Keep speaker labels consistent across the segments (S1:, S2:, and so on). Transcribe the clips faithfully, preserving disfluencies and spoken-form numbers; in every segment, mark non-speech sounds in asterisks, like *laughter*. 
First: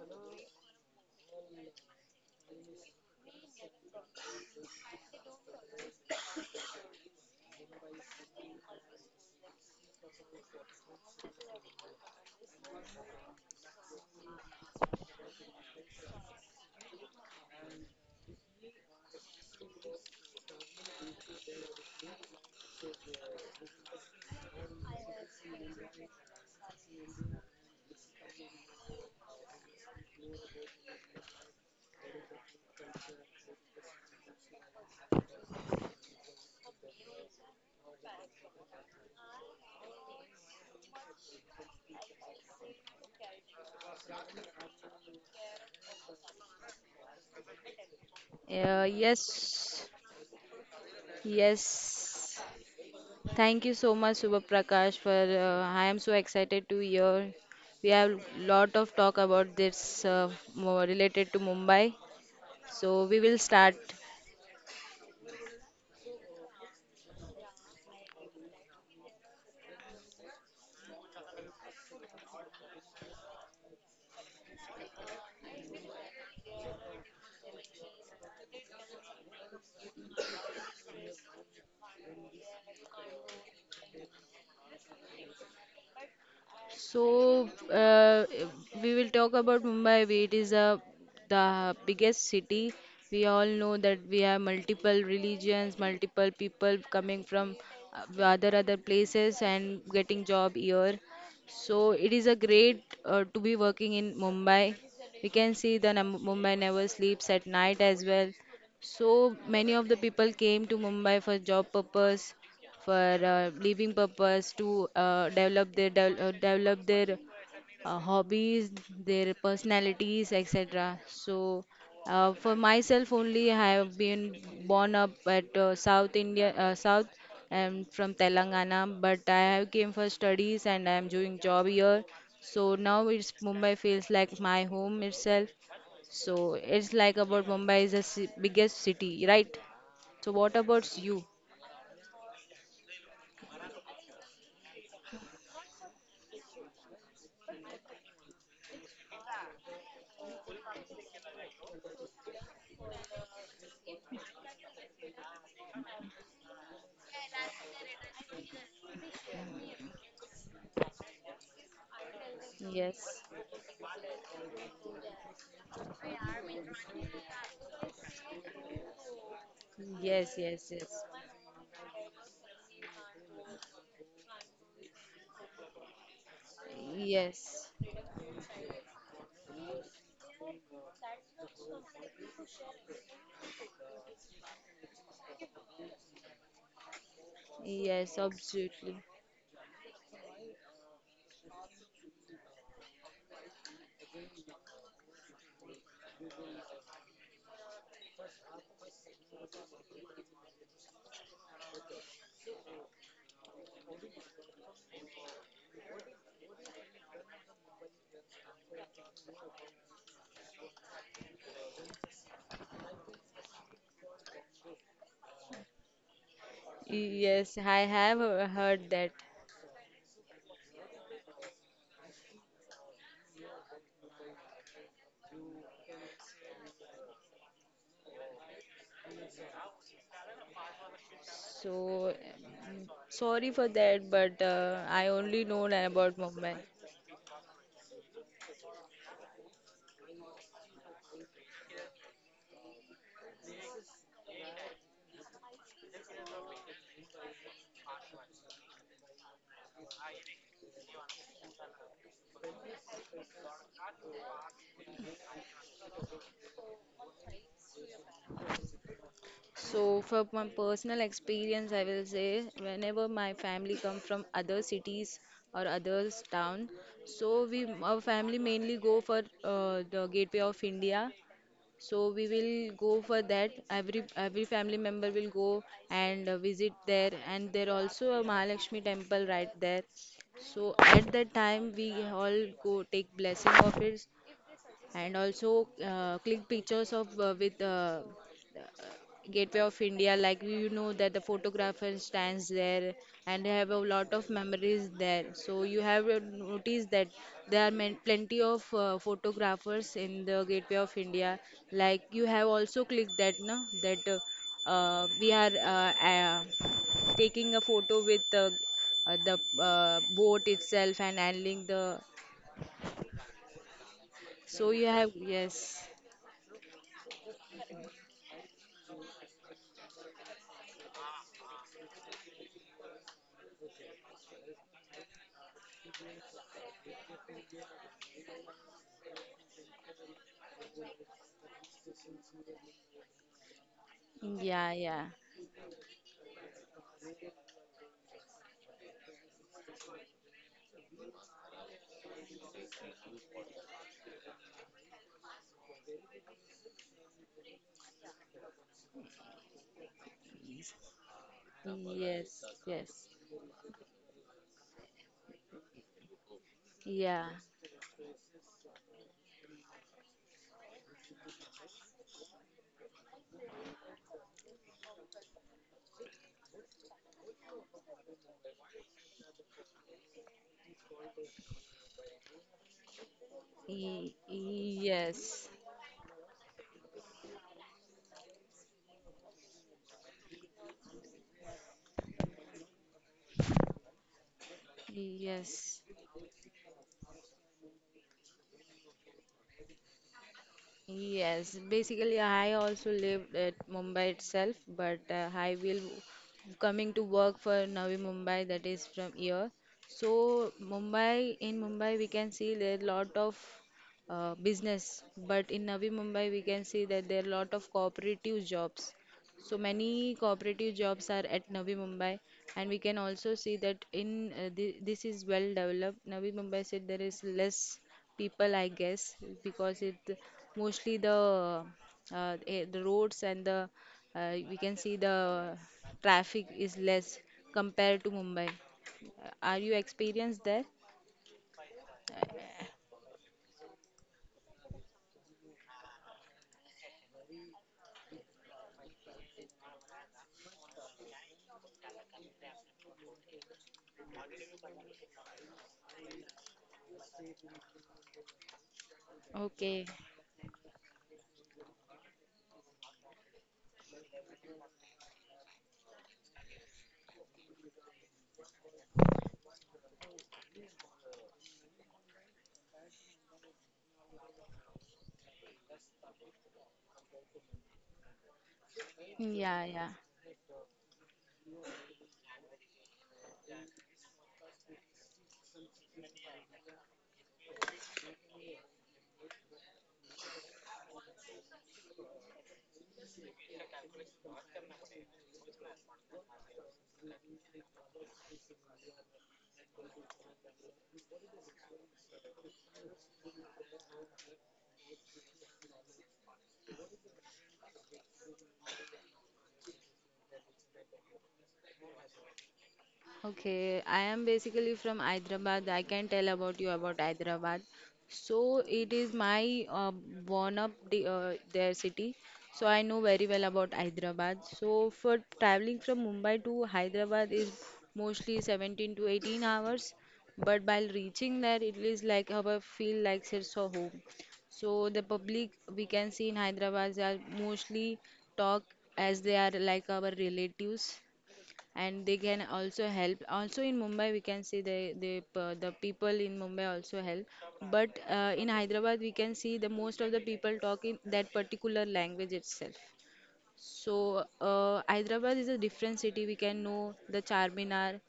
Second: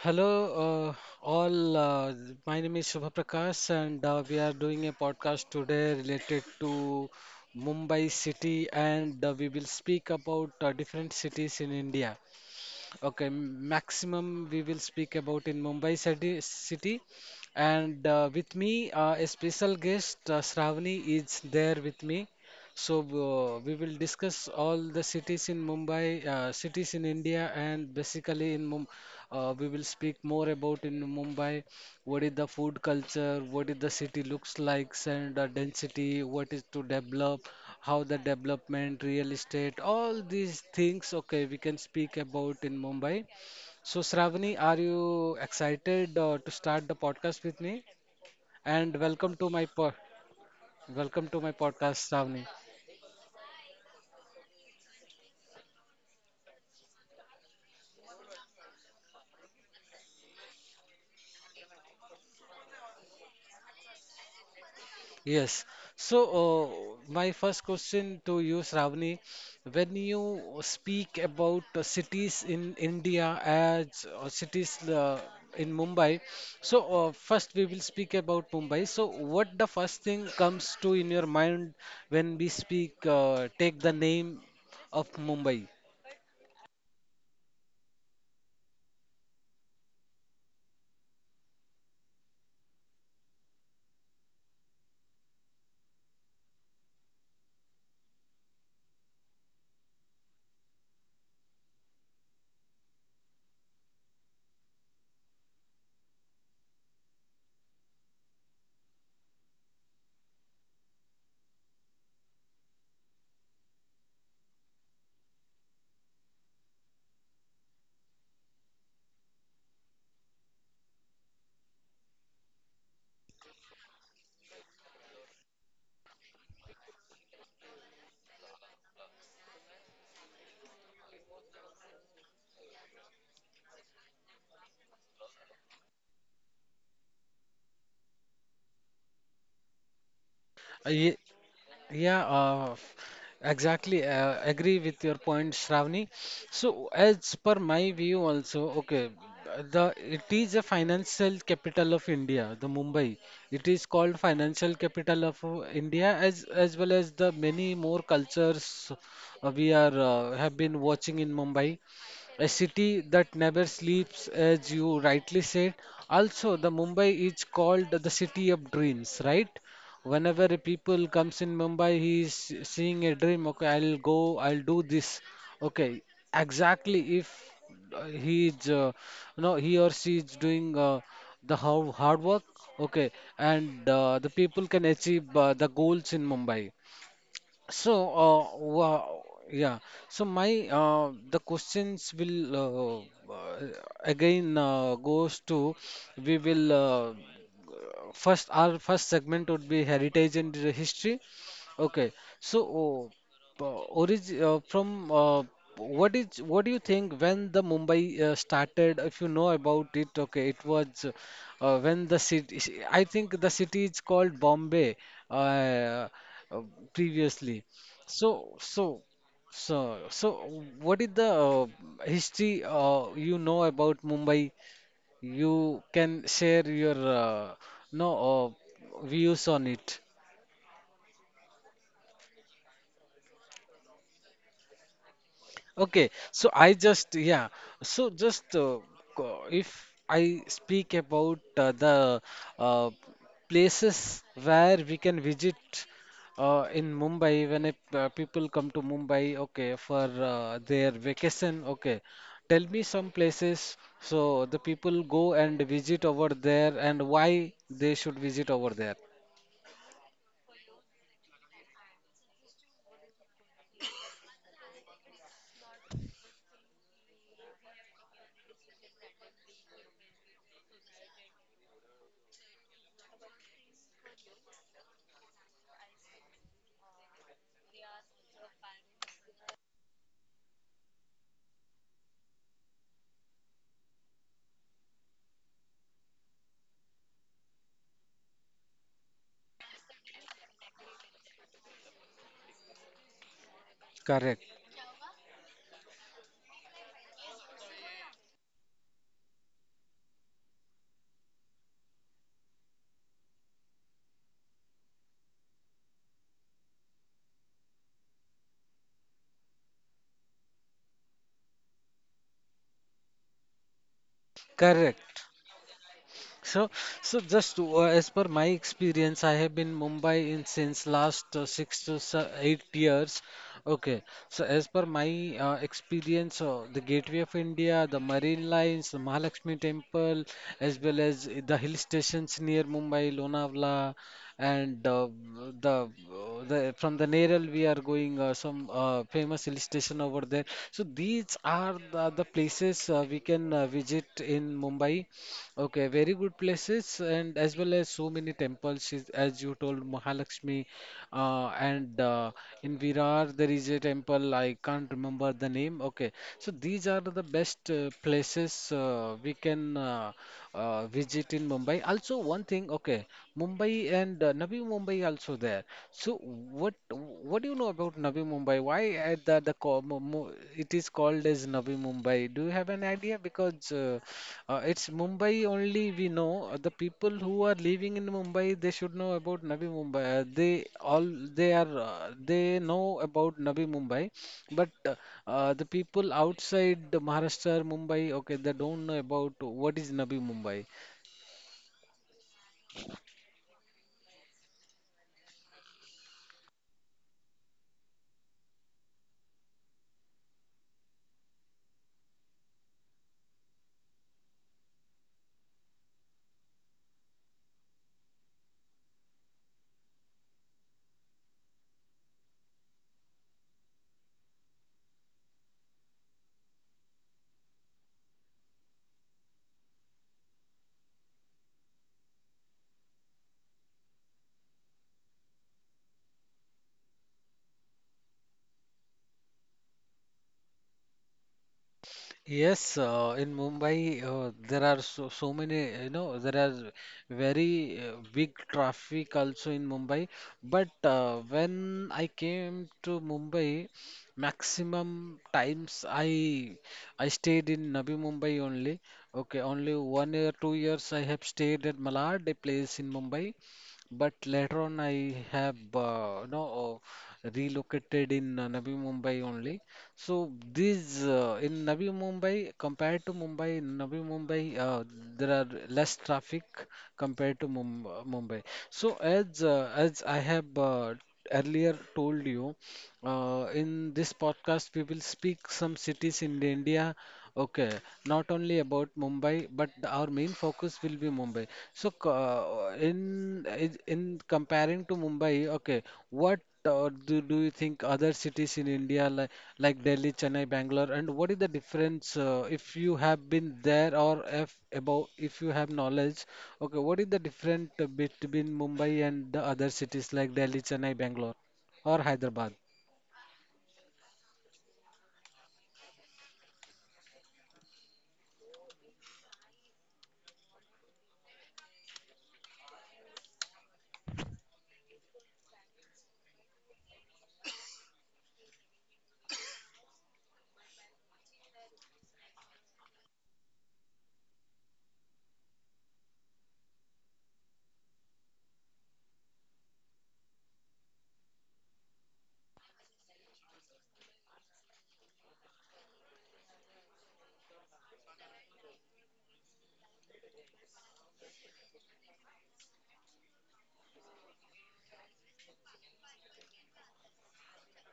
S1: Hello, uh, all. Uh, my name is Shubha Prakash, and uh, we are doing a podcast today related to Mumbai city, and uh, we will speak about uh, different cities in India. Okay, m- maximum we will speak about in Mumbai city, city. And uh, with me, uh, a special guest, uh, Shravani, is there with me. So uh, we will discuss all the cities in Mumbai, uh, cities in India, and basically in Mum uh, we will speak more about in Mumbai what is the food culture, what is the city looks like, and the density, what is to develop, how the development, real estate, all these things, okay, we can speak about in Mumbai. So, Shravani, are you excited uh, to start the podcast with me?
S2: Uh,
S1: And welcome to
S2: yes,
S1: my po welcome to my podcast,
S2: yes.
S1: Shravani.
S2: Thank you so much, Subha Prakash, for uh, I am so excited to hear. We have lot of talk about this uh, more related to Mumbai. So we will start.
S1: Yes. So, uh, my first question to you, Shravani, when you speak about uh, cities in India as uh, cities uh, in Mumbai, so uh, first we will speak about Mumbai. So, what the first thing comes to in your mind when we speak, uh, take the name of Mumbai?
S2: So uh, we will talk about Mumbai. We- It is a the biggest city. We all know that we have multiple religions, multiple people coming from uh, other other places and getting job here. So it is a great uh, to be working in Mumbai. We can see that Mumbai never sleeps at night as well. So many of the people came to Mumbai for job purpose for uh, living purpose to uh, develop their de- uh, develop their uh, hobbies, their personalities, et cetera. So uh, for myself only, I have been born up at uh, South India, uh, South. And from Telangana, but I have came for studies and I'm doing job here. So now it's Mumbai feels like my home itself. So it's like about Mumbai is the ci- biggest city, right? So what about
S1: Uh,
S2: you?
S1: ye- Yeah, uh, f- exactly. Uh, agree with your point, Shravani. So, as per my view, also, okay, uh, the it is a financial capital of India, the Mumbai. It is called financial capital of uh, India, as as well as the many more cultures uh, we are uh, have been watching in Mumbai. A
S2: Yes.
S1: city that never sleeps, as you rightly said. Also, the Mumbai is called the city of dreams, right?
S2: Yes,
S1: Whenever
S2: yes,
S1: a
S2: yes.
S1: people comes in Mumbai, he is seeing a dream. Okay, I'll go. I'll do this. Okay, exactly. If
S2: Yes,
S1: uh, he is, uh, no, he or she is doing uh, the hard hard work. Okay, and uh, the people can achieve uh, the goals in Mumbai. So,
S2: yes,
S1: uh,
S2: absolutely.
S1: wow, yeah. So my uh, the questions will uh, uh, again uh, goes to we will uh, first our first segment would be heritage and history. Okay. So, uh, orig uh, from uh, what is what do you think when the Mumbai uh, started? If you know about it, okay, it was uh, when the city. I think the city is called Bombay uh, uh,
S2: Yes,
S1: previously.
S2: I have uh,
S1: So
S2: heard that.
S1: so so so what is the uh, history uh, you know about Mumbai? You can share your uh, no, uh, views on it.
S2: So, um, sorry for that, but uh, I only know that about
S1: Okay,
S2: Mumbai.
S1: so I just, yeah, so just uh, co- if I speak about uh, the uh, places where we can visit uh, in Mumbai when if, uh, people come to Mumbai, okay, for uh, their vacation, okay, tell me some places so the people go and visit over there and why they should visit over there.
S2: So, for my personal experience, I will say whenever my family come from other cities or other town, so we our family mainly go for uh, the Gateway of India. So we will go for that. Every every family member will go and uh, visit there, and there also a Mahalakshmi temple right there. So at that time we all go take blessing of it, and also uh, click pictures of uh, with uh, uh, Gateway of India. Like you know that the photographer stands there and they have a lot of
S1: Correct.
S2: memories there. So you have uh, noticed that there are men- plenty of uh, photographers in the Gateway of India. Like you have also clicked that, no? That uh, uh, we are uh, uh, taking a photo with the uh, the uh, boat itself and handling the. So you have
S1: Correct.
S2: yes.
S1: So, so just to, uh, as per my experience, I have been Mumbai in since last uh, six to se- eight years. Okay, so as per my uh, experience, uh, the Gateway of India, the Marine Lines, the Mahalakshmi Temple, as well as the hill stations near Mumbai, Lonavala,
S2: Yeah,
S1: and
S2: yeah.
S1: uh, the the from the Neral we are going uh, some uh, famous hill station over there. So these are the, the places uh, we can uh, visit in Mumbai. Okay, very good places, and as well as so many temples, is- as you told, Mahalakshmi, uh, and uh,
S2: Yes,
S1: in
S2: yes.
S1: Virar there is a temple. I can't remember the name. Okay, so these are
S2: Yeah.
S1: the best uh, places uh, we can uh, uh, visit in Mumbai. Also, one thing, okay, Mumbai and uh, Navi Mumbai also there. So what what do you know about Navi Mumbai? Why at the the co- mo- mo- it is called as Navi Mumbai? Do you have an idea? Because uh,
S2: Y-
S1: uh, it's
S2: Yes.
S1: Mumbai only we know. Uh, The people who are living in Mumbai they should know about Navi Mumbai. Uh, they all they are uh, they know about Navi Mumbai, but uh, uh, the
S2: Yes.
S1: people outside the Maharashtra, Mumbai, okay, they don't know about what is Navi Mumbai.
S2: Yes. Basically, I also lived at Mumbai itself, but uh, I will coming to work for Navi Mumbai that is from here. So Mumbai in Mumbai we can see there are lot of uh, business, but in Navi Mumbai we can see that there are lot of cooperative jobs. So many cooperative jobs are at Navi Mumbai, and we can also see that in uh, thi- this is well developed. Navi Mumbai said there is less people, I guess, because it mostly the uh, eh, the roads and the uh, we can see the traffic is less compared to Mumbai. Uh, Are you experienced there?
S1: Yes, uh, in Mumbai, uh, there are so, so many, uh, you know, there are very uh, big traffic also in Mumbai. But uh, when I came to Mumbai, maximum times I I stayed in Navi Mumbai only. Okay, only
S2: Okay.
S1: one year, two years I have stayed at Malad, a place in Mumbai. But later on, I have uh, you know uh, relocated in uh, Navi Mumbai only. So these uh, in Navi Mumbai compared to Mumbai, in Navi Mumbai uh, there are less traffic compared to Mum Mumbai. So
S2: Yeah,
S1: as
S2: yeah.
S1: uh, as I have uh, earlier told you, uh, in this podcast, we will speak some cities in India. Okay, not only about Mumbai, but the- our main focus will be Mumbai. So, c- uh, in in in comparing to Mumbai, okay, what uh, do do you think other cities in India like like Delhi, Chennai, Bangalore, and what is the difference uh, if you have been there or if about if you have knowledge? Okay, what is the difference between Mumbai and the other cities like Delhi, Chennai, Bangalore, or Hyderabad?
S2: Okay, I am basically from Hyderabad. I can tell about you about Hyderabad. So it is my uh, born up the, uh, their city. So I know very well about Hyderabad. So for traveling from Mumbai to Hyderabad is mostly seventeen to eighteen hours, but while reaching there, it is like how I feel like it's a home. So the public we can see in Hyderabad they are mostly talk as they are like our relatives, and they can also help. Also in Mumbai we can see the the p- the people in Mumbai also help, but uh, in Hyderabad we can see the most of the people talk in that particular language itself. So uh, Hyderabad is a different city. We can know the Charminar,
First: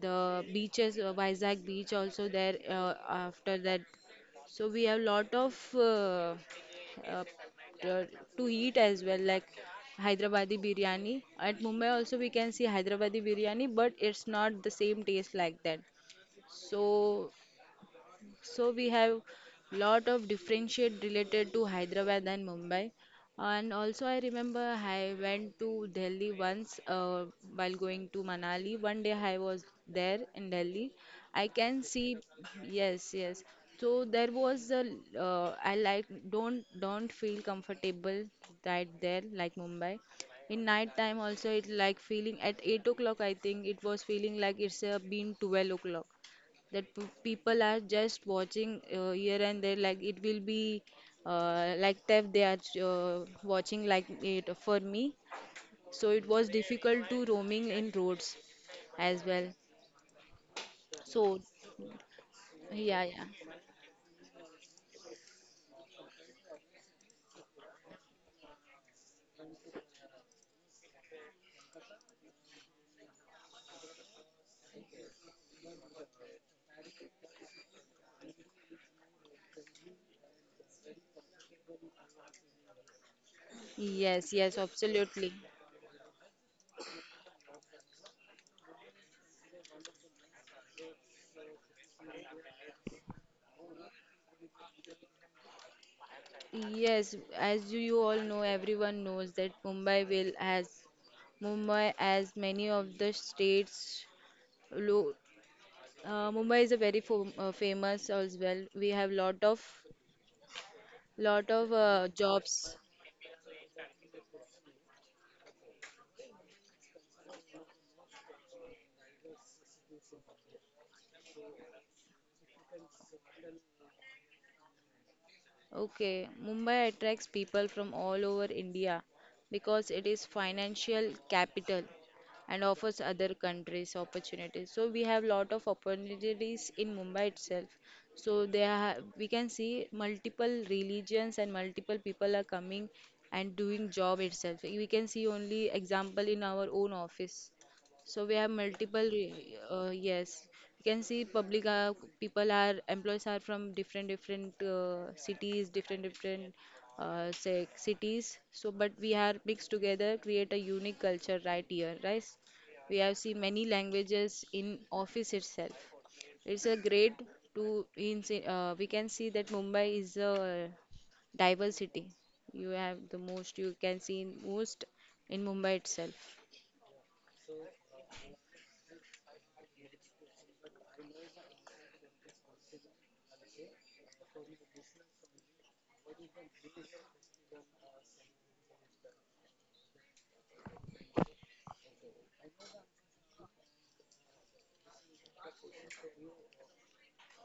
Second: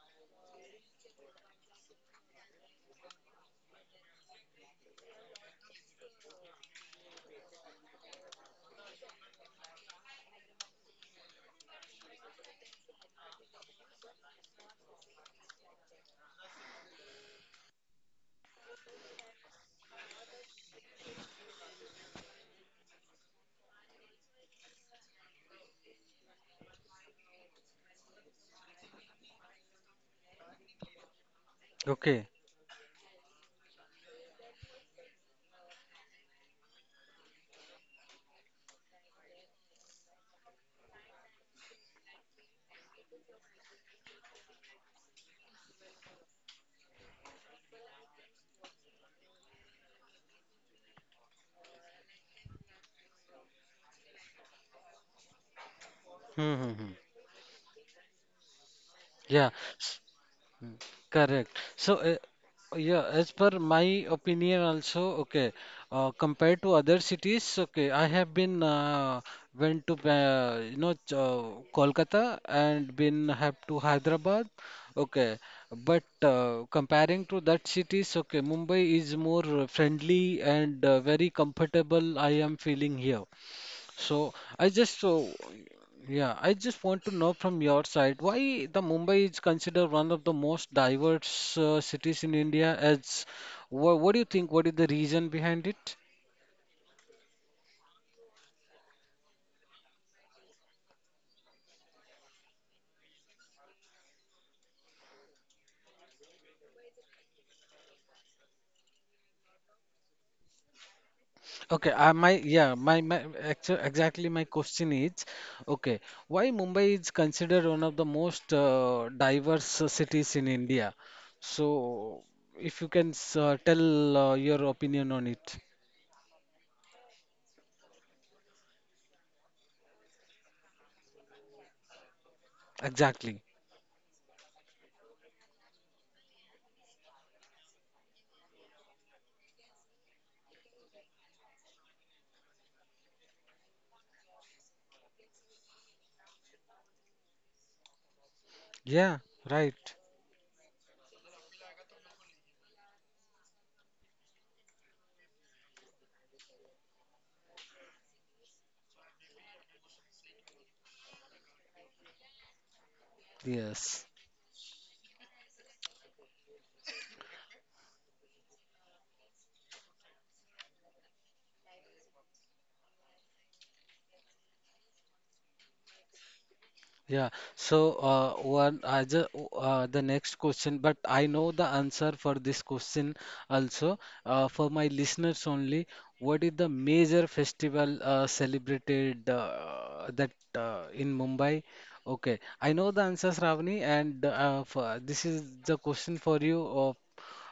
S2: the beaches, uh, Vizag beach also there. Uh, after that, so we have lot of uh, uh, uh, to eat as well, like Hyderabadi biryani. At Mumbai also we can see Hyderabadi biryani, but it's not the same taste like that. So so we have lot of differentiate related to Hyderabad and Mumbai. And also I remember I went to Delhi once uh, while going to Manali. One day I was there in Delhi. I can see.
S1: Okay.
S2: Yes, yes. So there was a uh, I like don't don't feel comfortable right there like Mumbai. In night time also it like feeling at eight o'clock. I think it was feeling like it's uh, been twelve o'clock that p- people are just watching uh, here and there like it will be uh, like theft they are uh, watching like it for me, so it
S1: Hmm.
S2: was
S1: Hmm, hmm.
S2: difficult to roaming in roads as
S1: Yeah.
S2: well.
S1: S- mm,
S2: So
S1: Correct. So, uh, yeah,
S2: yeah,
S1: as
S2: yeah,
S1: per my opinion also, okay, uh, compared to other cities, okay, I have been uh, went to uh, you know Ch- uh, Kolkata and been have to Hyderabad, okay, but uh, comparing to that cities, okay, Mumbai is more friendly and uh, very comfortable. I am feeling here.
S2: yes,
S1: So
S2: yes,
S1: I just so,
S2: absolutely.
S1: yeah, I just want to know from your side why the Mumbai is considered one of the most diverse uh, cities in India. As wha what do you think? What is the reason behind it?
S2: Yes, as you you all know, everyone knows that Mumbai will has Mumbai as many of the states. lo- uh, Mumbai is a very fam- uh, famous as well. We have lot of lot of
S1: Okay,
S2: uh,
S1: uh, my,
S2: jobs.
S1: yeah, my my actu exactly my question is, okay, why Mumbai is considered one of the most uh, diverse uh, cities in India? So if you can s- uh, tell uh, your opinion on it,
S2: Okay, Mumbai attracts people from all over India because it is financial capital and offers other
S1: exactly.
S2: countries opportunities. So we have lot of opportunities in Mumbai itself. So there ha- we can see multiple religions and multiple people are coming and doing job itself. We can see only example in our own office. So we have multiple,
S1: Yeah,
S2: uh,
S1: right.
S2: yes. You can see public are, people are, employees are from different, different uh, cities, different, different uh, say, cities. So, but we are mixed together, create a unique culture right here, right? We have seen many
S1: Yes.
S2: languages in office itself. It's a great to, in, say, uh, we can see that Mumbai is a diversity. You have the most you can see in most in Mumbai itself.
S1: Yeah, so uh, one I just uh, the next question, but I know the answer for this question also. Uh, for my listeners only, what is the major festival uh, celebrated uh, that uh, in Mumbai? Okay, I know the answer, Shravani, and uh, for, this is the question for you. Of,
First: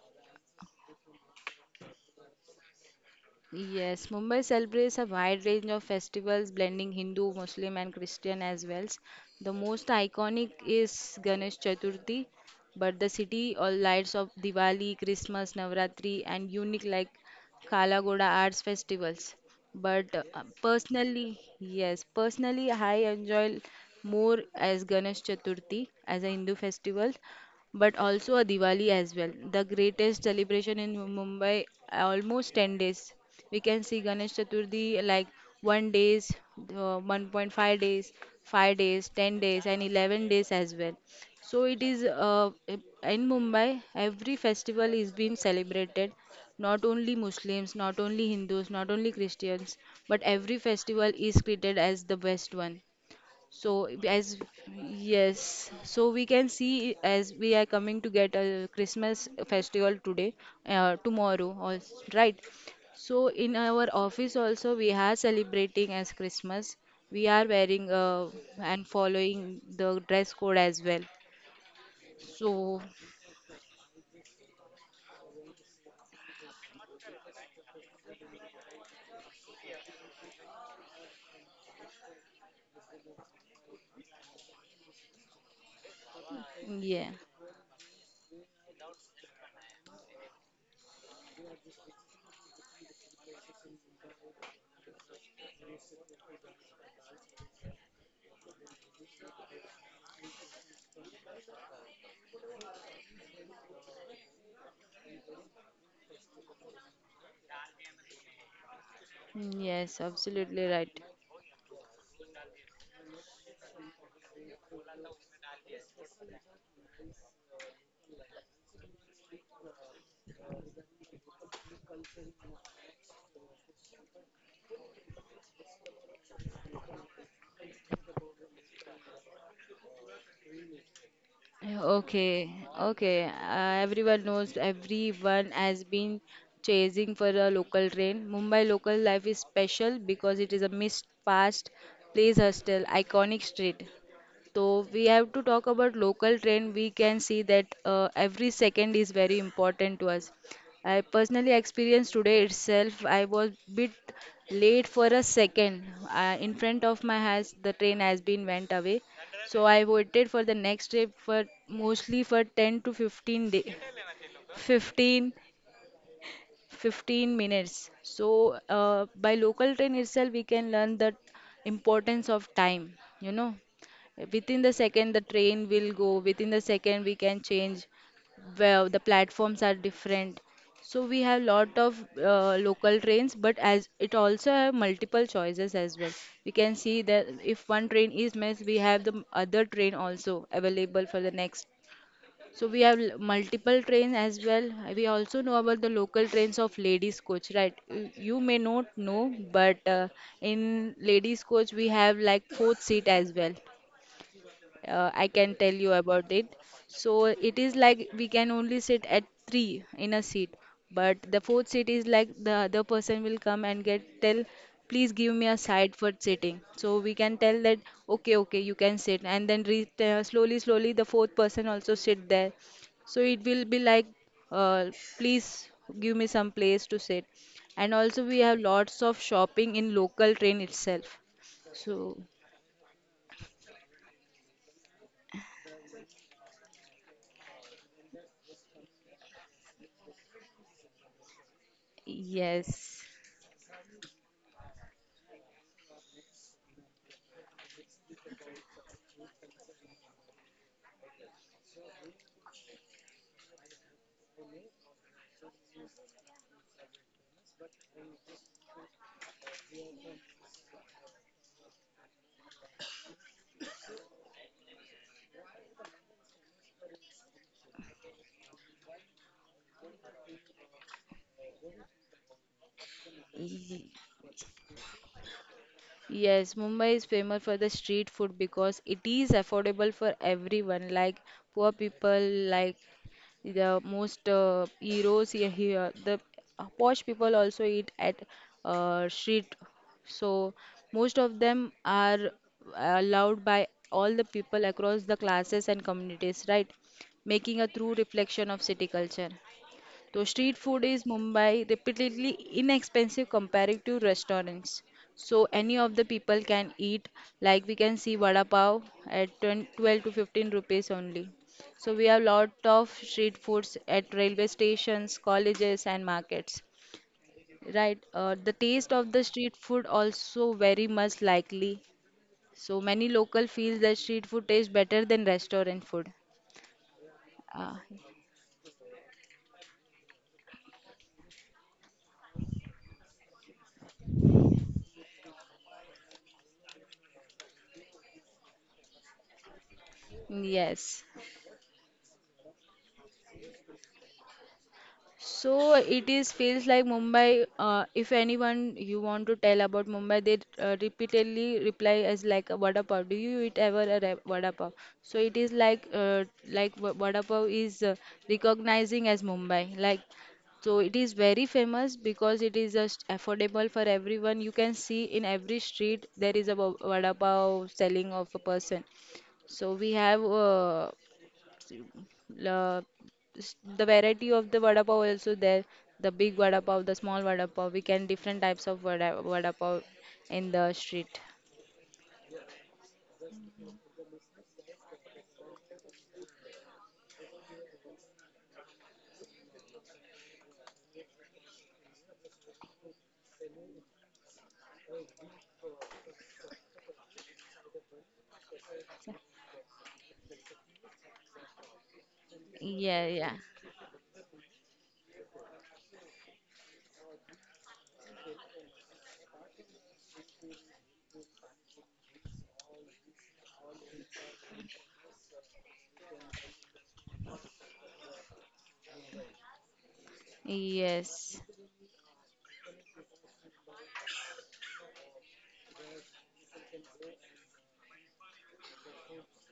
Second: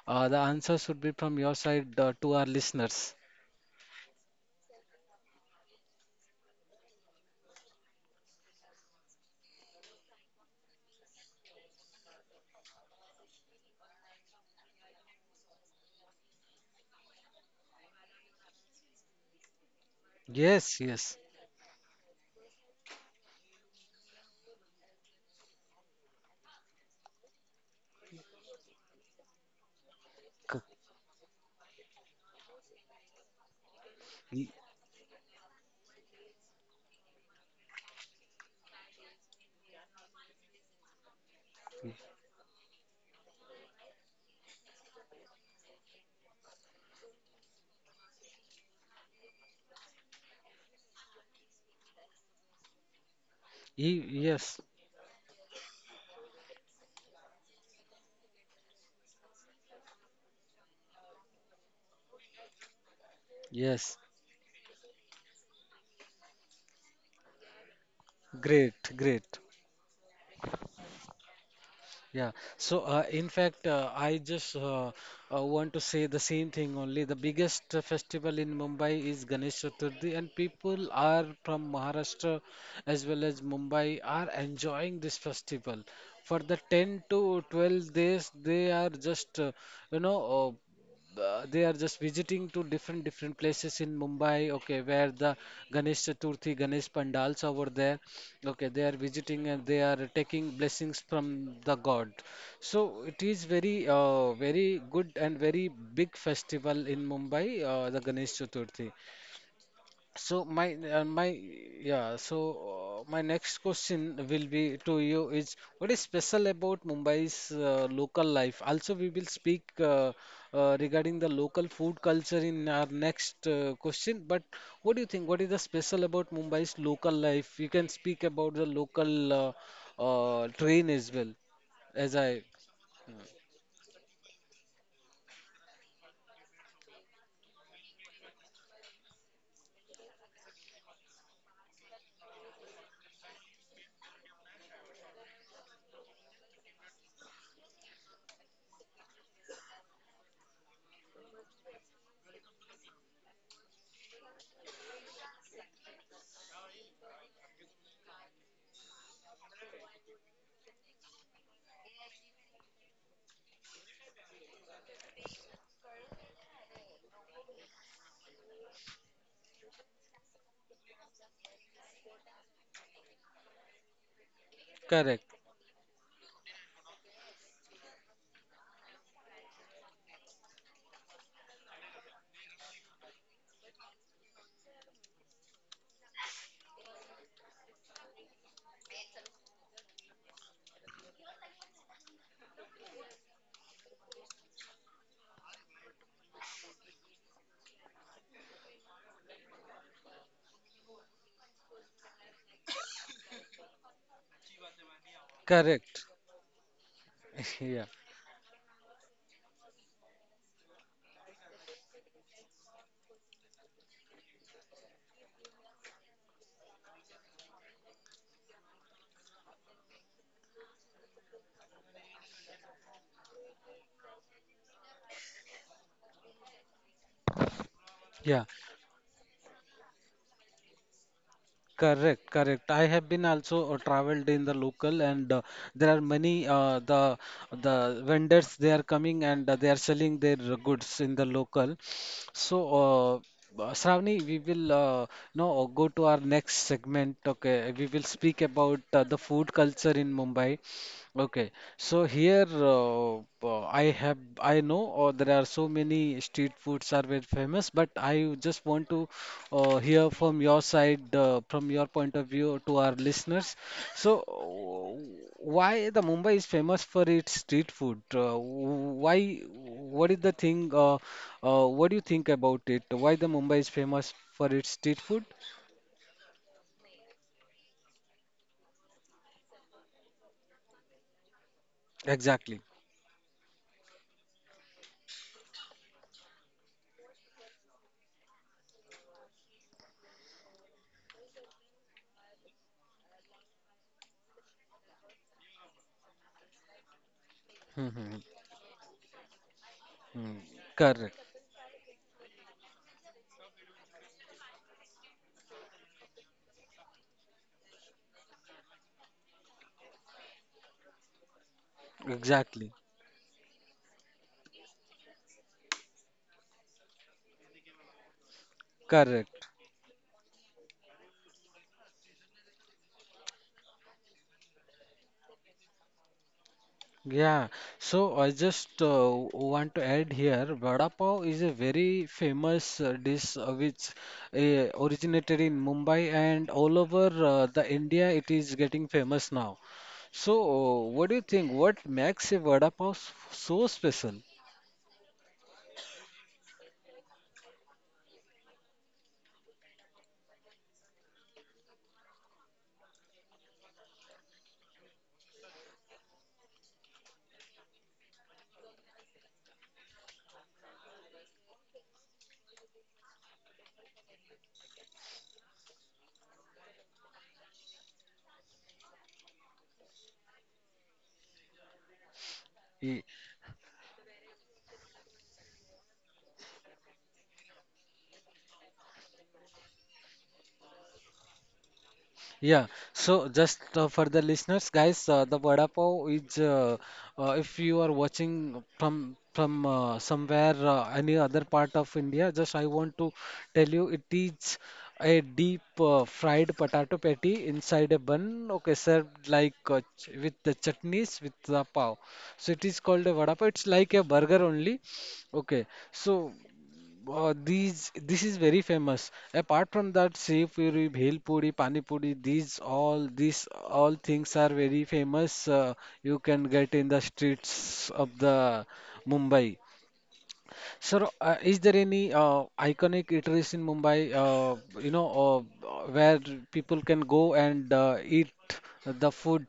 S1: uh, the answer should be from your side uh, to our listeners.
S2: Yes, Mumbai celebrates a wide range of festivals blending Hindu, Muslim, and Christian as well. The most iconic is Ganesh Chaturthi, but the city all lights of Diwali, Christmas, Navratri, and unique like Kalagoda arts festivals. But uh,
S1: Yes, yes,
S2: personally, yes, personally, I enjoy more as Ganesh Chaturthi as a Hindu festival, but also a Diwali as well. The greatest
S1: C-
S2: celebration in Mumbai, almost ten days. We can see Ganesh
S1: y-
S2: Chaturthi like one days, uh, one point five days, five days, ten days, and eleven days as well. So it is uh, in Mumbai, every festival is being celebrated. Not only Muslims, not only Hindus, not only Christians, but every festival is treated as the best one. So
S1: y-
S2: as
S1: yes,
S2: yes, so we can see as we are coming to get a Christmas festival today, uh, tomorrow, or right. So in our
S1: yes.
S2: office also we are celebrating as Christmas. We are wearing uh, and
S1: Great, great.
S2: following the dress code as well.
S1: Yeah. So,
S2: So
S1: uh, in fact, uh, I just uh, uh, want to say the same thing only. The biggest uh, festival in Mumbai is Ganesh Chaturthi, and people are from Maharashtra as well as Mumbai are enjoying this festival. For the
S2: yeah,
S1: ten to twelve days, they are just, uh, you know, uh, uh, they are just visiting to different different places in Mumbai, okay, where the Ganesh Chaturthi, Ganesh Pandals over there. Okay, they are visiting and they are taking blessings from the God. So it is very, uh, very good and very big festival in Mumbai, uh, the Ganesh Chaturthi.
S2: yes,
S1: So
S2: absolutely
S1: my
S2: right.
S1: uh, my yeah. So uh, my next question will be to you is what is special about Mumbai's uh, local life? Also, we will speak uh, uh, regarding the local food culture in our next uh, question. But what do you think? What is the special about Mumbai's local life? You can speak about the local uh, uh, train as well. As I
S2: Okay, okay. Uh, everyone knows everyone has been chasing for a local train. Mumbai local life is special because it is a mixed past place hostel, iconic street. So we have to talk about local train. We can see that uh, every second is very important to us. I personally experienced today itself. I was bit late for a second. Uh, in front of my house, the train has been went away. So I waited for the next trip for mostly for ten to fifteen day, 15 15 minutes. So, uh, by local train itself, we can learn the importance of time, you know. Within the second, the
S1: Correct,
S2: train will go. Within the second, we can change. Well, the platforms are different. So we have lot of uh, local trains, but as it also have multiple choices as well. We can see that if one train is missed, we have the other train also available for the next, so we have l- multiple trains as well. We also know about the local trains of ladies coach, right? Y- You may not know, but uh, in ladies coach we have like fourth seat as well. uh, I can tell you
S1: correct.
S2: about it. So it
S1: *laughs*
S2: is
S1: Yeah,
S2: like we can only sit at three in a seat, but the fourth seat is like the other person will come and get tell, please give me a side for sitting. So we can tell that okay, okay, you can sit, and then re uh, slowly, slowly the fourth person also sit there. So it will be like, uh, please give me some place to sit. And also we
S1: yeah.
S2: have lots of shopping in local train itself. So
S1: Correct, correct. I have been also uh, traveled in the local, and uh, there are many uh, the the vendors they are coming and uh, they are selling their goods in the local. So,
S2: yes.
S1: uh, uh, Shravani, we will uh, now go to our next segment. Okay, we will speak about uh, the food culture in Mumbai. Okay, so here uh, uh, I have I know uh, there are so many street foods are very famous, but I just want to uh, hear from your side, uh, from your point of view to our listeners. So, uh, why the Mumbai is famous for its street food? Uh, why? What is the thing? Uh, uh, what do you think about it? Why the Mumbai is famous for its street food?
S2: Yes, Mumbai is famous for the street food because it is affordable for everyone, like poor people, like
S1: Exactly.
S2: the most uh, heroes here, here. The posh people also eat at uh, street, so most of them are allowed by all the people across the classes and communities, right? Making a true
S1: Hmm, hmm,
S2: reflection of city culture. Though
S1: hmm.
S2: street food is
S1: Correct.
S2: Mumbai repeatedly inexpensive compared to restaurants. So any of the people can eat like we can see vada pav at twenty twelve to fifteen rupees only. So we have lot
S1: Exactly.
S2: of street foods at railway stations, colleges and markets. Right. Uh, the taste of the
S1: Correct.
S2: street food also very much likely. So many local feels that street food tastes better than restaurant food.
S1: Yeah,
S2: Uh,
S1: so I just uh, want to add here, vada pav is a very famous uh, dish uh, which uh, originated in Mumbai and all over uh, the India it is getting famous now. So, uh,
S2: yes.
S1: what do you think? What makes a vada pav s- so special?
S2: So it is feels like Mumbai. Uh, if anyone you want to tell about Mumbai, they uh, repeatedly reply as like a vada pav. Do you eat ever a re- vada pav? So it is like uh, like va- vada pav is uh, recognizing as Mumbai. Like, so it is very famous because it is just affordable for everyone. You can see in every street there is a va- vada pav selling of a person. So we have. Uh, uh,
S1: E,
S2: s- the variety of the vada pav also there, the big vada pav, the small vada pav, we can different types of vada, vada pav in the street.
S1: Yeah, so just uh, for the listeners, guys, uh, the vada pav is uh, uh, if you are watching from from uh, somewhere uh, any other part of India, just I want to tell you it is a deep uh, fried potato patty inside a bun. Okay, served like uh, ch with the chutneys with the pav. So it is
S2: Yeah,
S1: called a
S2: yeah.
S1: vada pav. It's like a burger only. Okay, so uh, these this is very famous. Apart from that, Sev Puri, Bhel Puri, Pani Puri, these all these all things are very famous. Uh, you can get in the streets of the Mumbai. Sir, uh,
S2: Yes.
S1: is there any uh, iconic eateries in Mumbai? Uh, you know, uh, where people can go and uh, eat the food,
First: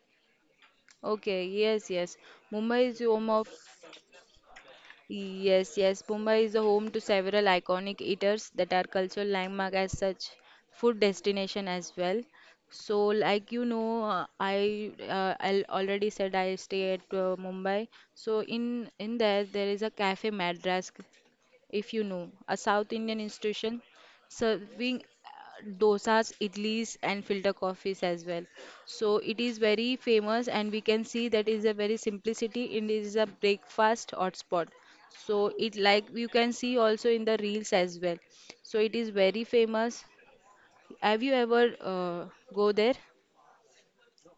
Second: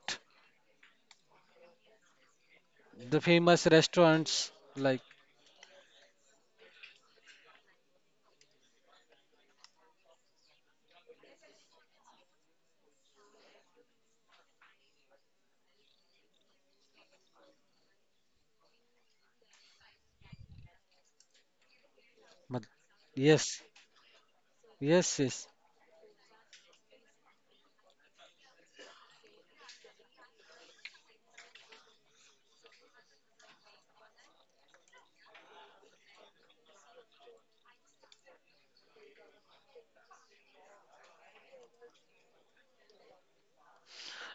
S2: Okay, yes, yes. Mumbai is
S1: the
S2: home of.
S1: famous restaurants like,
S2: Yes, yes. Mumbai is the home to several iconic eaters that are cultural landmark as such food destination as well. So, like, you know, uh, I uh, I already said I stay at uh, Mumbai. So in in there there is a Cafe Madras, if you know, a
S1: Mad-
S2: South Indian
S1: yes,
S2: institution serving
S1: yes, yes.
S2: uh, dosas, idlis, and filter coffees as well. So it is very famous, and we can see that is a very simplicity. It is a breakfast hotspot. So it like you can see also in the reels as well. So it is very famous. Have you ever uh, go there?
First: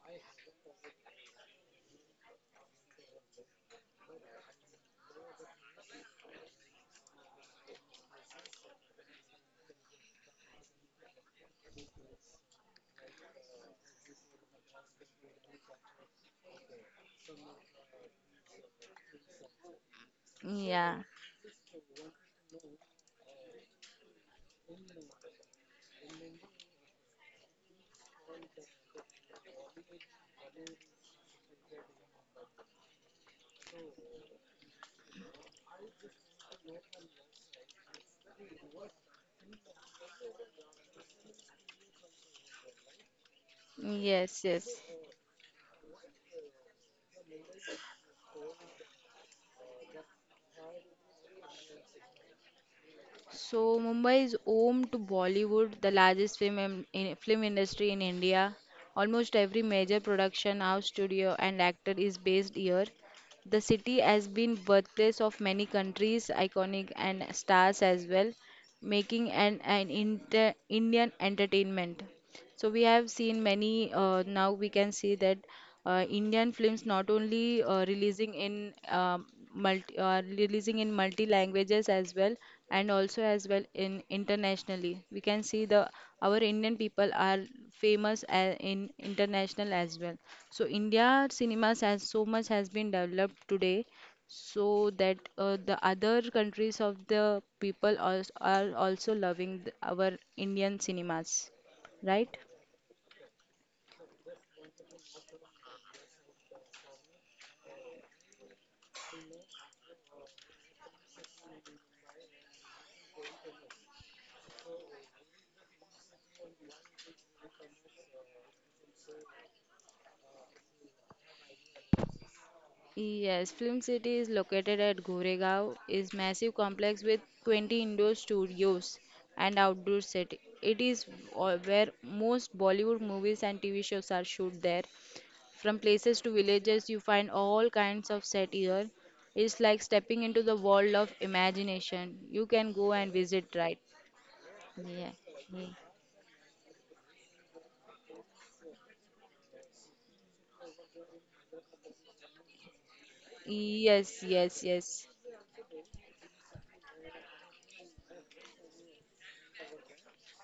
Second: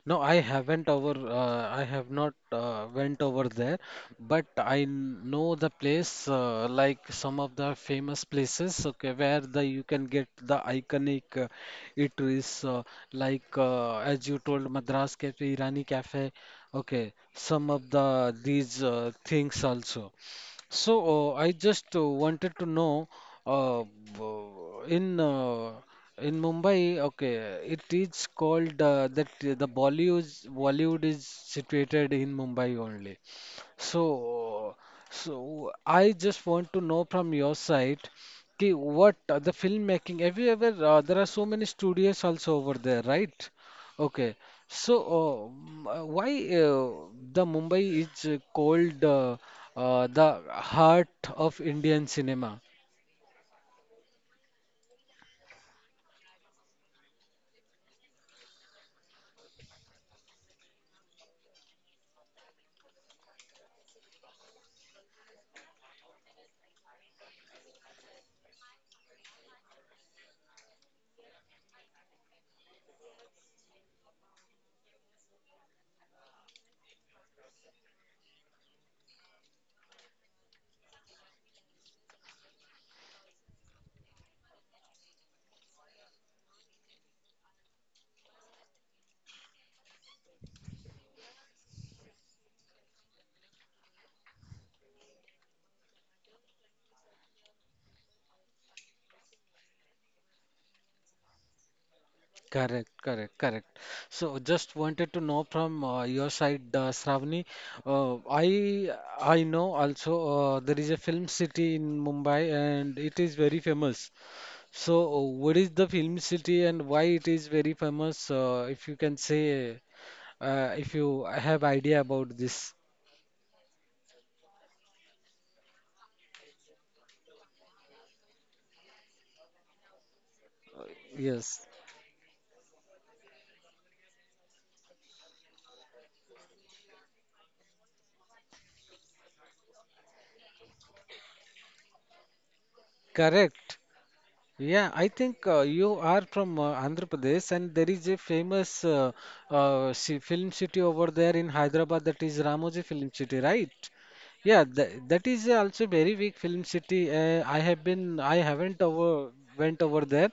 S1: No, I haven't over. Uh, I have not uh, went over there, but I n- know the place, uh, like some of the famous places. Okay, where the you can get the iconic uh, eateries, uh, like uh, as you told, Madras Cafe, Irani Cafe. Okay, some of the these uh, things also. So,
S2: Yeah.
S1: uh, I just uh, wanted to know, uh, w- in uh, in Mumbai, okay, it is called uh, that uh, the Bollywood Bollywood is situated in Mumbai only. So, so I just want to know from your side, ki what uh, the filmmaking? Have you ever? Uh, there are so many studios also over there, right? Okay.
S2: Yes. Yes.
S1: So, uh, m- uh, why uh, the Mumbai is uh, called uh, uh, the heart of Indian cinema?
S2: So Mumbai is home to Bollywood, the largest film in, in- film industry in India. Almost every major production house, studio, and actor is based here. The city has been birthplace of many countries, iconic and stars as well, making an, an inter, Indian entertainment. So we have seen many. Uh, now we can see that uh, Indian films not only uh, releasing in um multi, uh, releasing in multi languages as well, and also as well in internationally. We can see the our Indian people are famous a- in international as well. So India cinemas has so much has been developed today so that uh, the other countries of the people also are also loving th- our Indian cinemas, right?
S1: Correct, correct, correct. So just wanted to know from uh, your side, uh, Shravani. Uh, I I know also uh, there is a film city in Mumbai and it is very famous. So uh, what is the film city and why it is very famous? Uh, if you can say, uh, if you have idea about this.
S2: Yes, Film City is located at Goregaon, is massive complex with twenty indoor studios and outdoor set. It is all-
S1: Yes,
S2: where most Bollywood movies and T V shows are shoot there. From places to villages, you find all kinds of set here. It's like stepping into the world of imagination. You can go and visit, right?
S1: correct.
S2: Yeah.
S1: Yeah, I think
S2: Yeah.
S1: uh, you are from uh, Andhra Pradesh, and there is a famous uh, uh, ci- film city over there in Hyderabad that is Ramoji Film City, right?
S2: Yes, yes,
S1: Yeah, th
S2: yes.
S1: that is also very big film city. Uh, I have been, I haven't over went over there,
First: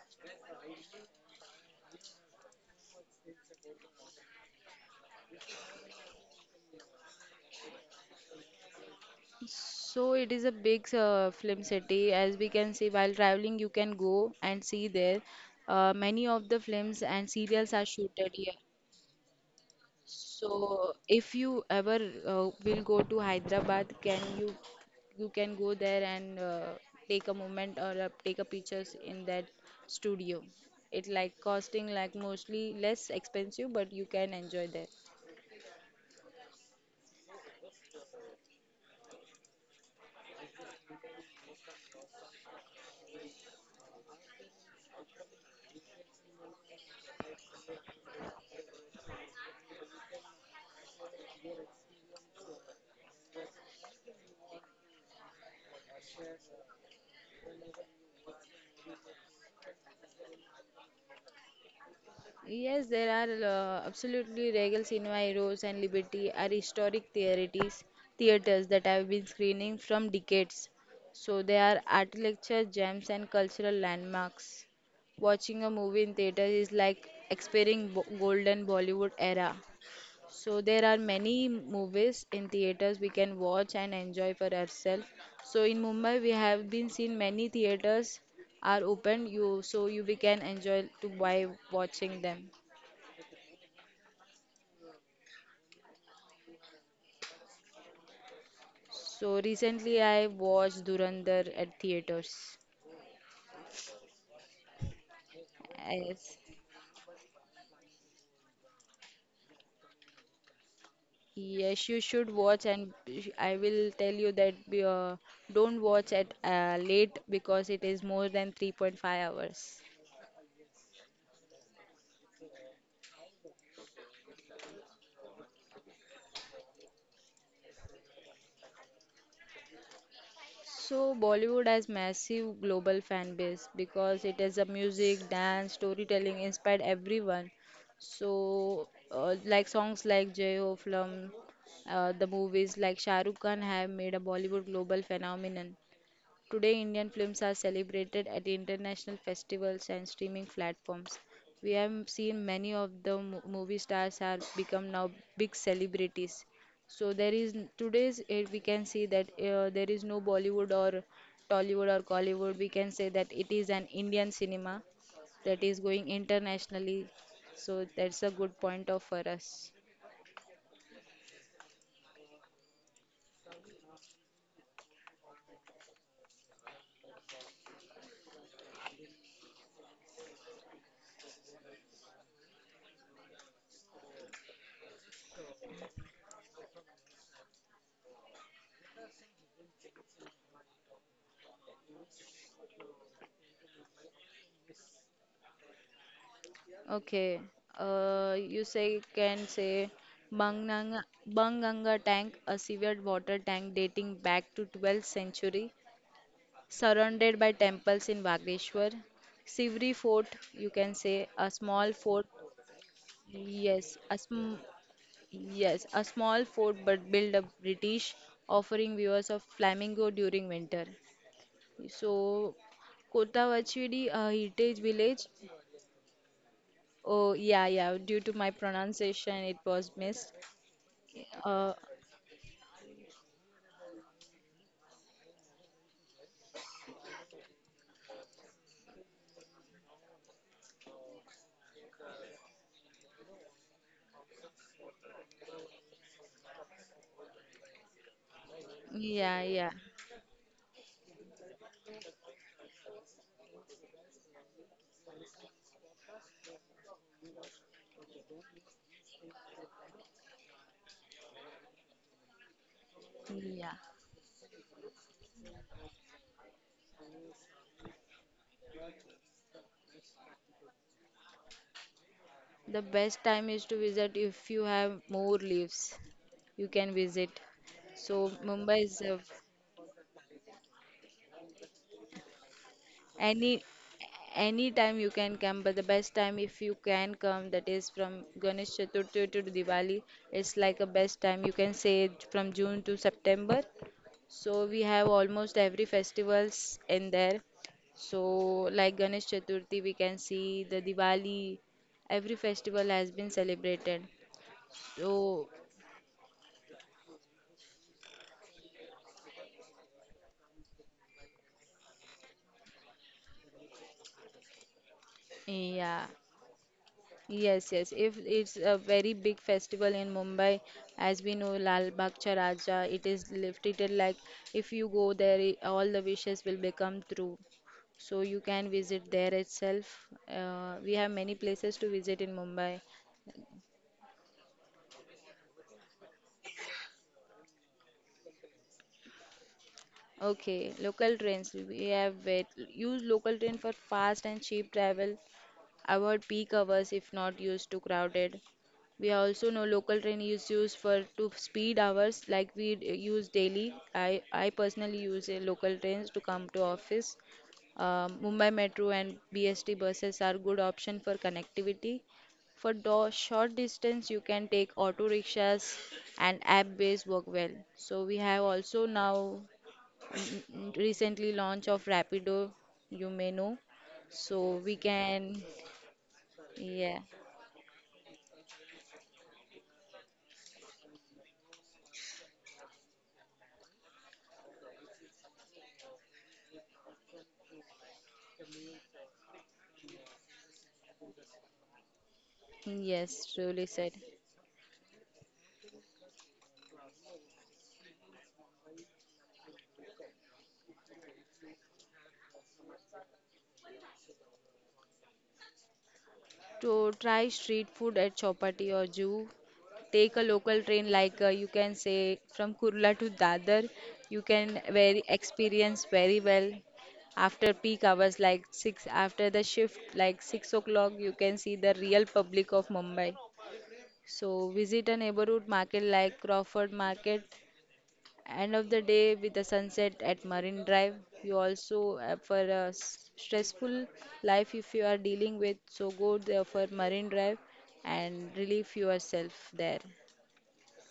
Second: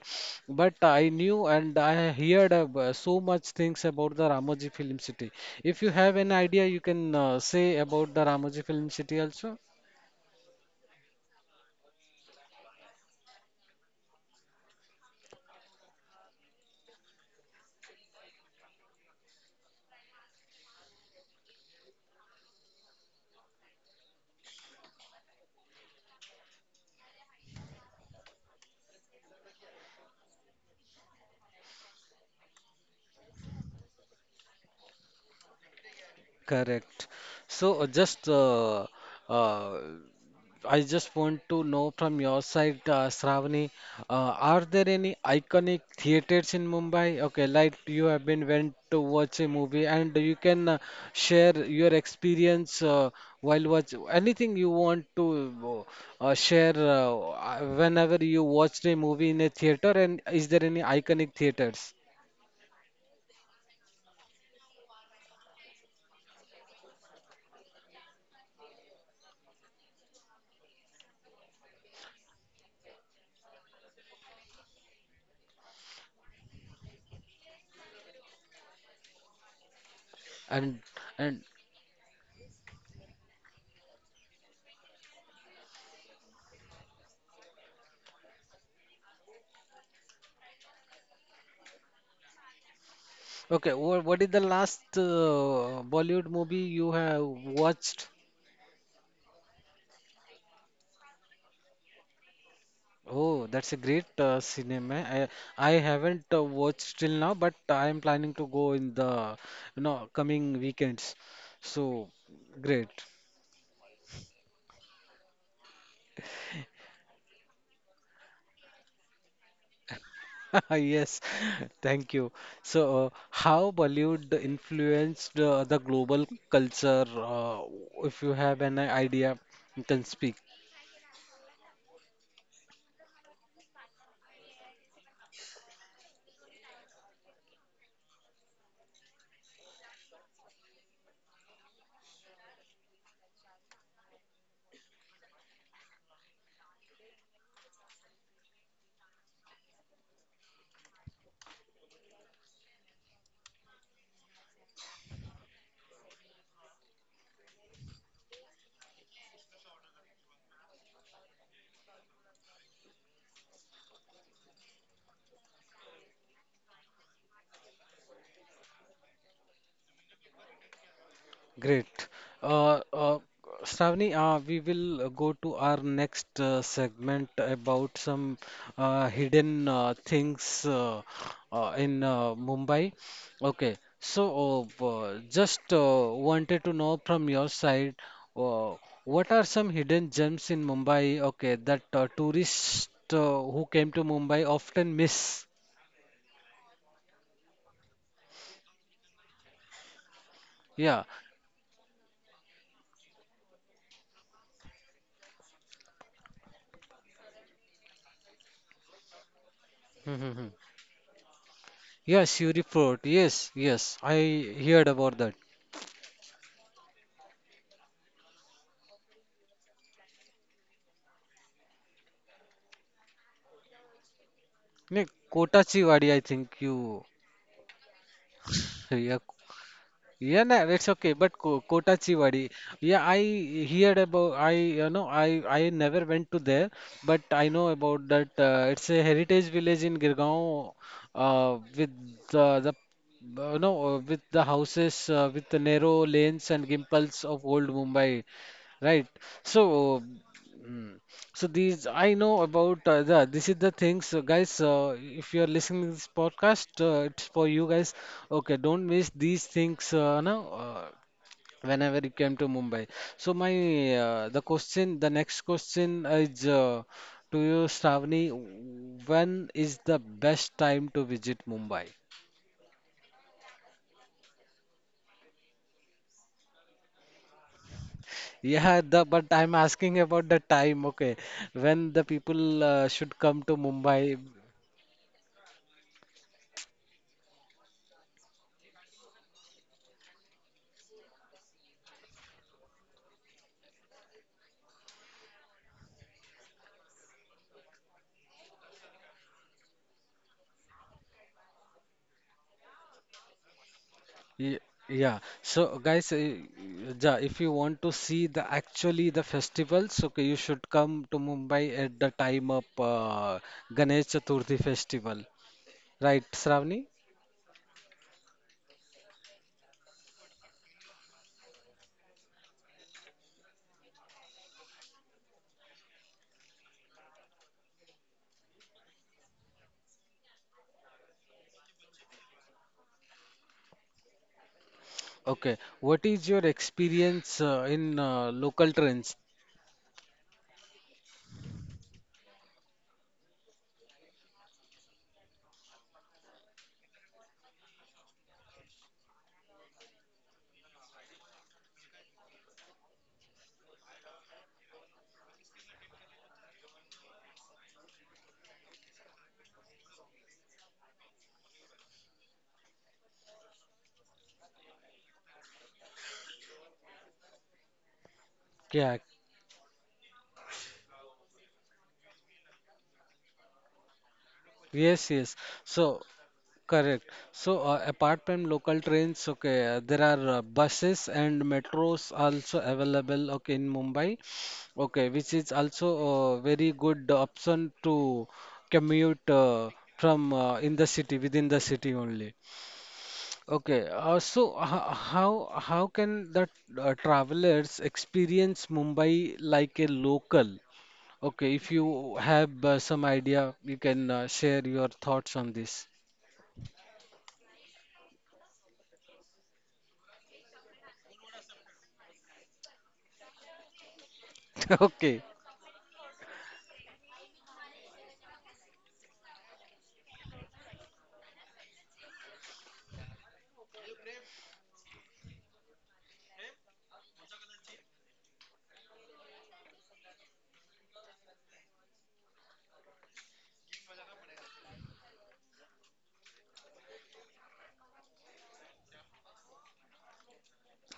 S1: but I knew and I heard ab- uh, so much things about the Ramoji Film City. If you have an idea, you can uh, say about the Ramoji Film City also.
S2: So it is a big uh, film city, as we can see while traveling you can go and see there. Uh, many of the films and serials are shooted here. So if you ever uh, will go to Hyderabad, can you you can go there and uh, take a moment or uh, take a pictures in that studio. It like costing like mostly less expensive, but you can enjoy there.
S1: Correct. So uh, just uh, uh, I just want to know from your side, uh, Shravani, uh, are there any iconic theaters in Mumbai? Okay, like you have been went to watch a movie, and you can uh, share your experience uh, while watch anything you want to uh, share uh, uh, whenever you watched a movie in a theater. And is there any iconic theaters?
S2: Yes, there are uh, absolutely regals in my Rose and Liberty are historic theatrities, theaters that have been screening from decades. So they are architecture gems and cultural landmarks. Watching a movie in theater is like experiencing bo- golden Bollywood era. So
S1: And
S2: there are
S1: and
S2: many movies in theaters we can watch and enjoy for ourselves. So in Mumbai we have been seen many theaters are open, you, so you we can enjoy to by watching them.
S1: Okay, what what is the last uh, Bollywood movie you have watched?
S2: So recently I watched Durandar at theaters.
S1: Oh, that's a great uh, cinema. I I haven't uh,
S2: Yes,
S1: watched till now, but I am planning to go in the you know coming weekends.
S2: yes,
S1: So
S2: you should watch,
S1: great.
S2: and sh- I will tell you that uh, don't watch at uh, late because it is more than three point five hours.
S1: *laughs* Yes, *laughs* thank you. So, uh, how Bollywood influenced uh, the global culture? Uh, if you have an idea, you can speak.
S2: So Bollywood has massive global fan base because it has a music, dance, storytelling inspired everyone. So uh, like songs like Jai Ho Flum, uh, the movies like Shah Rukh Khan have made a Bollywood global phenomenon. Today, Indian films are celebrated at international festivals and streaming platforms. We have seen many of the mo- movie stars have become now big celebrities. So there is n- today's eh, we can see that uh, there is no Bollywood or Tollywood or Collywood. We can say that it is an Indian cinema that is going internationally. So that's a good point of for us.
S1: Great. Uh, uh, Shravani, uh, we will uh, go to our next uh, segment about some uh, hidden uh, things uh, uh, in uh, Mumbai. Okay, so uh, uh, just uh, wanted to know from your side, uh, what are some hidden gems in Mumbai? Okay, that uh, tourists uh, who came to Mumbai often miss.
S2: Okay. Uh, you say can say
S1: Yeah.
S2: Banganga Banganga tank, a severed water tank dating back to twelfth century, surrounded by temples in Bageshwar. Sivri
S1: Hmm, hmm, hmm.
S2: Fort, you can say a small
S1: Yeah,
S2: fort.
S1: Suri Fort. Yes, yes,
S2: Yes, a
S1: I
S2: sm
S1: heard about that.
S2: yes, a small fort but built up British, offering viewers of flamingo during winter. So Kotavachidi, a heritage
S1: No,
S2: village.
S1: Kotachi I think you.
S2: Oh, yeah, yeah. Due to my
S1: Yeah,
S2: pronunciation, it was missed.
S1: yeah, no, it's okay. But Ko
S2: Uh,
S1: Kotachi yeah, I heard about. I you know, I I never went to there, but I know about that. Uh, it's a heritage village in Girgaon, uh, with the the uh, you know uh, with the houses uh, with the narrow lanes and gimbals of old Mumbai, right?
S2: yeah, yeah,
S1: So. Mm, so these I know about uh, the this is the things, uh, guys, uh, if you are listening to this podcast, uh, it's for you guys. Okay, don't miss these things, uh, no uh, whenever you came to Mumbai. So my
S2: yeah.
S1: uh, the question the next question is uh, to you, Shravani: when is the best time to visit Mumbai?
S2: The best time is to visit if you have more leaves. You can visit. So
S1: Yeah,
S2: Mumbai
S1: the
S2: is
S1: but
S2: a,
S1: I'm asking about the time, okay, when the people uh, should come to
S2: any
S1: Mumbai.
S2: any time you can come, but the best time if you can come, that is from Ganesh Chaturthi to Diwali. It's like a best time. You can say from June to September. So we have almost every festivals in there. So like Ganesh Chaturthi, we can see the Diwali. Every festival has been celebrated.
S1: Ye- Yeah.
S2: So
S1: So guys, uh, yeah, if you want to see the actually the festivals, okay, you should come to Mumbai at the time of uh, Ganesh Chaturthi festival,
S2: yeah,
S1: right, Shravani?
S2: yes, yes. If it's a very big festival in Mumbai, as we know, Lal Bagh Raja, it is lifted like if you go there, i- all the wishes will become true. So you can visit there itself. Uh, we have many places to visit in Mumbai.
S1: Okay. What is your experience uh, in uh, local trains?
S2: Okay, local trains. We have wait. Use local train for fast and cheap travel. Avoid peak hours if not used to crowded. We also know local train is used for to speed hours like we d- use daily. I I personally use a local trains to come to office. Uh, Mumbai Metro and B S T buses are good option for connectivity. For do short distance, you can take auto rickshaws and app-based work well. So we have also
S1: Yeah.
S2: now mm, recently launch of Rapido, you may know. So we
S1: Yes, yes.
S2: can,
S1: So. Correct.
S2: yeah,
S1: So, uh, apart from local trains, okay, uh, there are uh, buses and metros also available, okay, in Mumbai, okay, which is also a very good option to commute uh, from uh, in the city, within the city only.
S2: yes, really
S1: Okay,
S2: said.
S1: uh, so ho- how how can the uh, travelers experience Mumbai like a local? Okay, if you have uh, some idea, you can uh, share your thoughts on this.
S2: To try street food at Chopati or Juhu, take a local train like uh, you can say from Kurla to Dadar, you can
S1: *laughs*
S2: very
S1: Okay.
S2: experience very well after peak hours like six after the shift like six o'clock you can see the real public of Mumbai. So visit a neighborhood market like Crawford Market. End of the day with the sunset at Marine Drive, you also uh, for a s- stressful life if you are dealing with, so go there for Marine Drive and relieve yourself there.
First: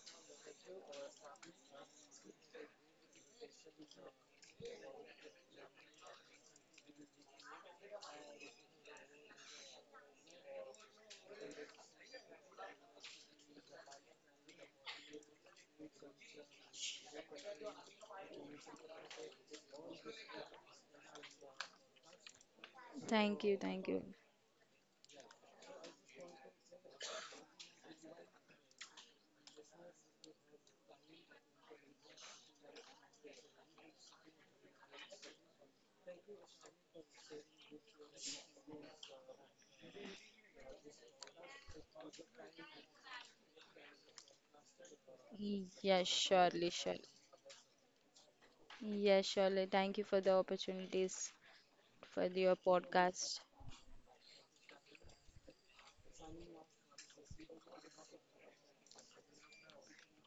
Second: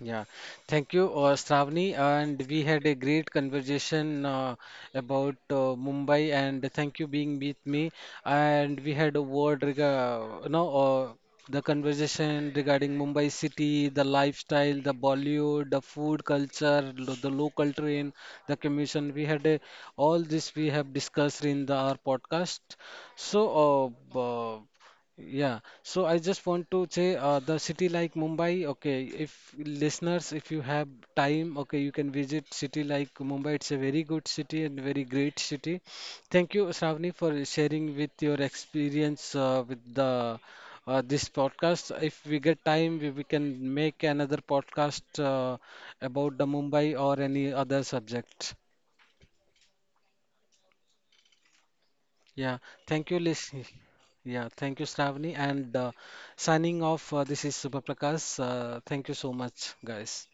S1: Yeah, thank you, uh, Shravani, and we had a great conversation uh, about uh, Mumbai, and thank you being with me. And we had a word, rega- you know, uh, the conversation regarding Mumbai city, the lifestyle, the Bollywood, the food culture, lo- the local train, the commission. We had a, all this we have discussed in the, our podcast. So,
S2: Thank you, thank you.
S1: uh, yeah, so I just want to say uh, the city like Mumbai, okay, if listeners, if you have time, okay, you can visit city like Mumbai. It's a very good city and very great city. Thank you, Shravani, for sharing with your experience uh, with the uh, this podcast. If we get time, we, we can make another podcast uh,
S2: Yes,
S1: about the
S2: surely,
S1: Mumbai
S2: surely.
S1: or any other subject.
S2: Yes, surely. Thank you for the opportunities for
S1: Yeah,
S2: your
S1: thank you,
S2: podcast.
S1: Lish. Yeah, thank you, Shravani. And uh, signing off, uh, this is Subha Prakash. Uh, thank you so much, guys.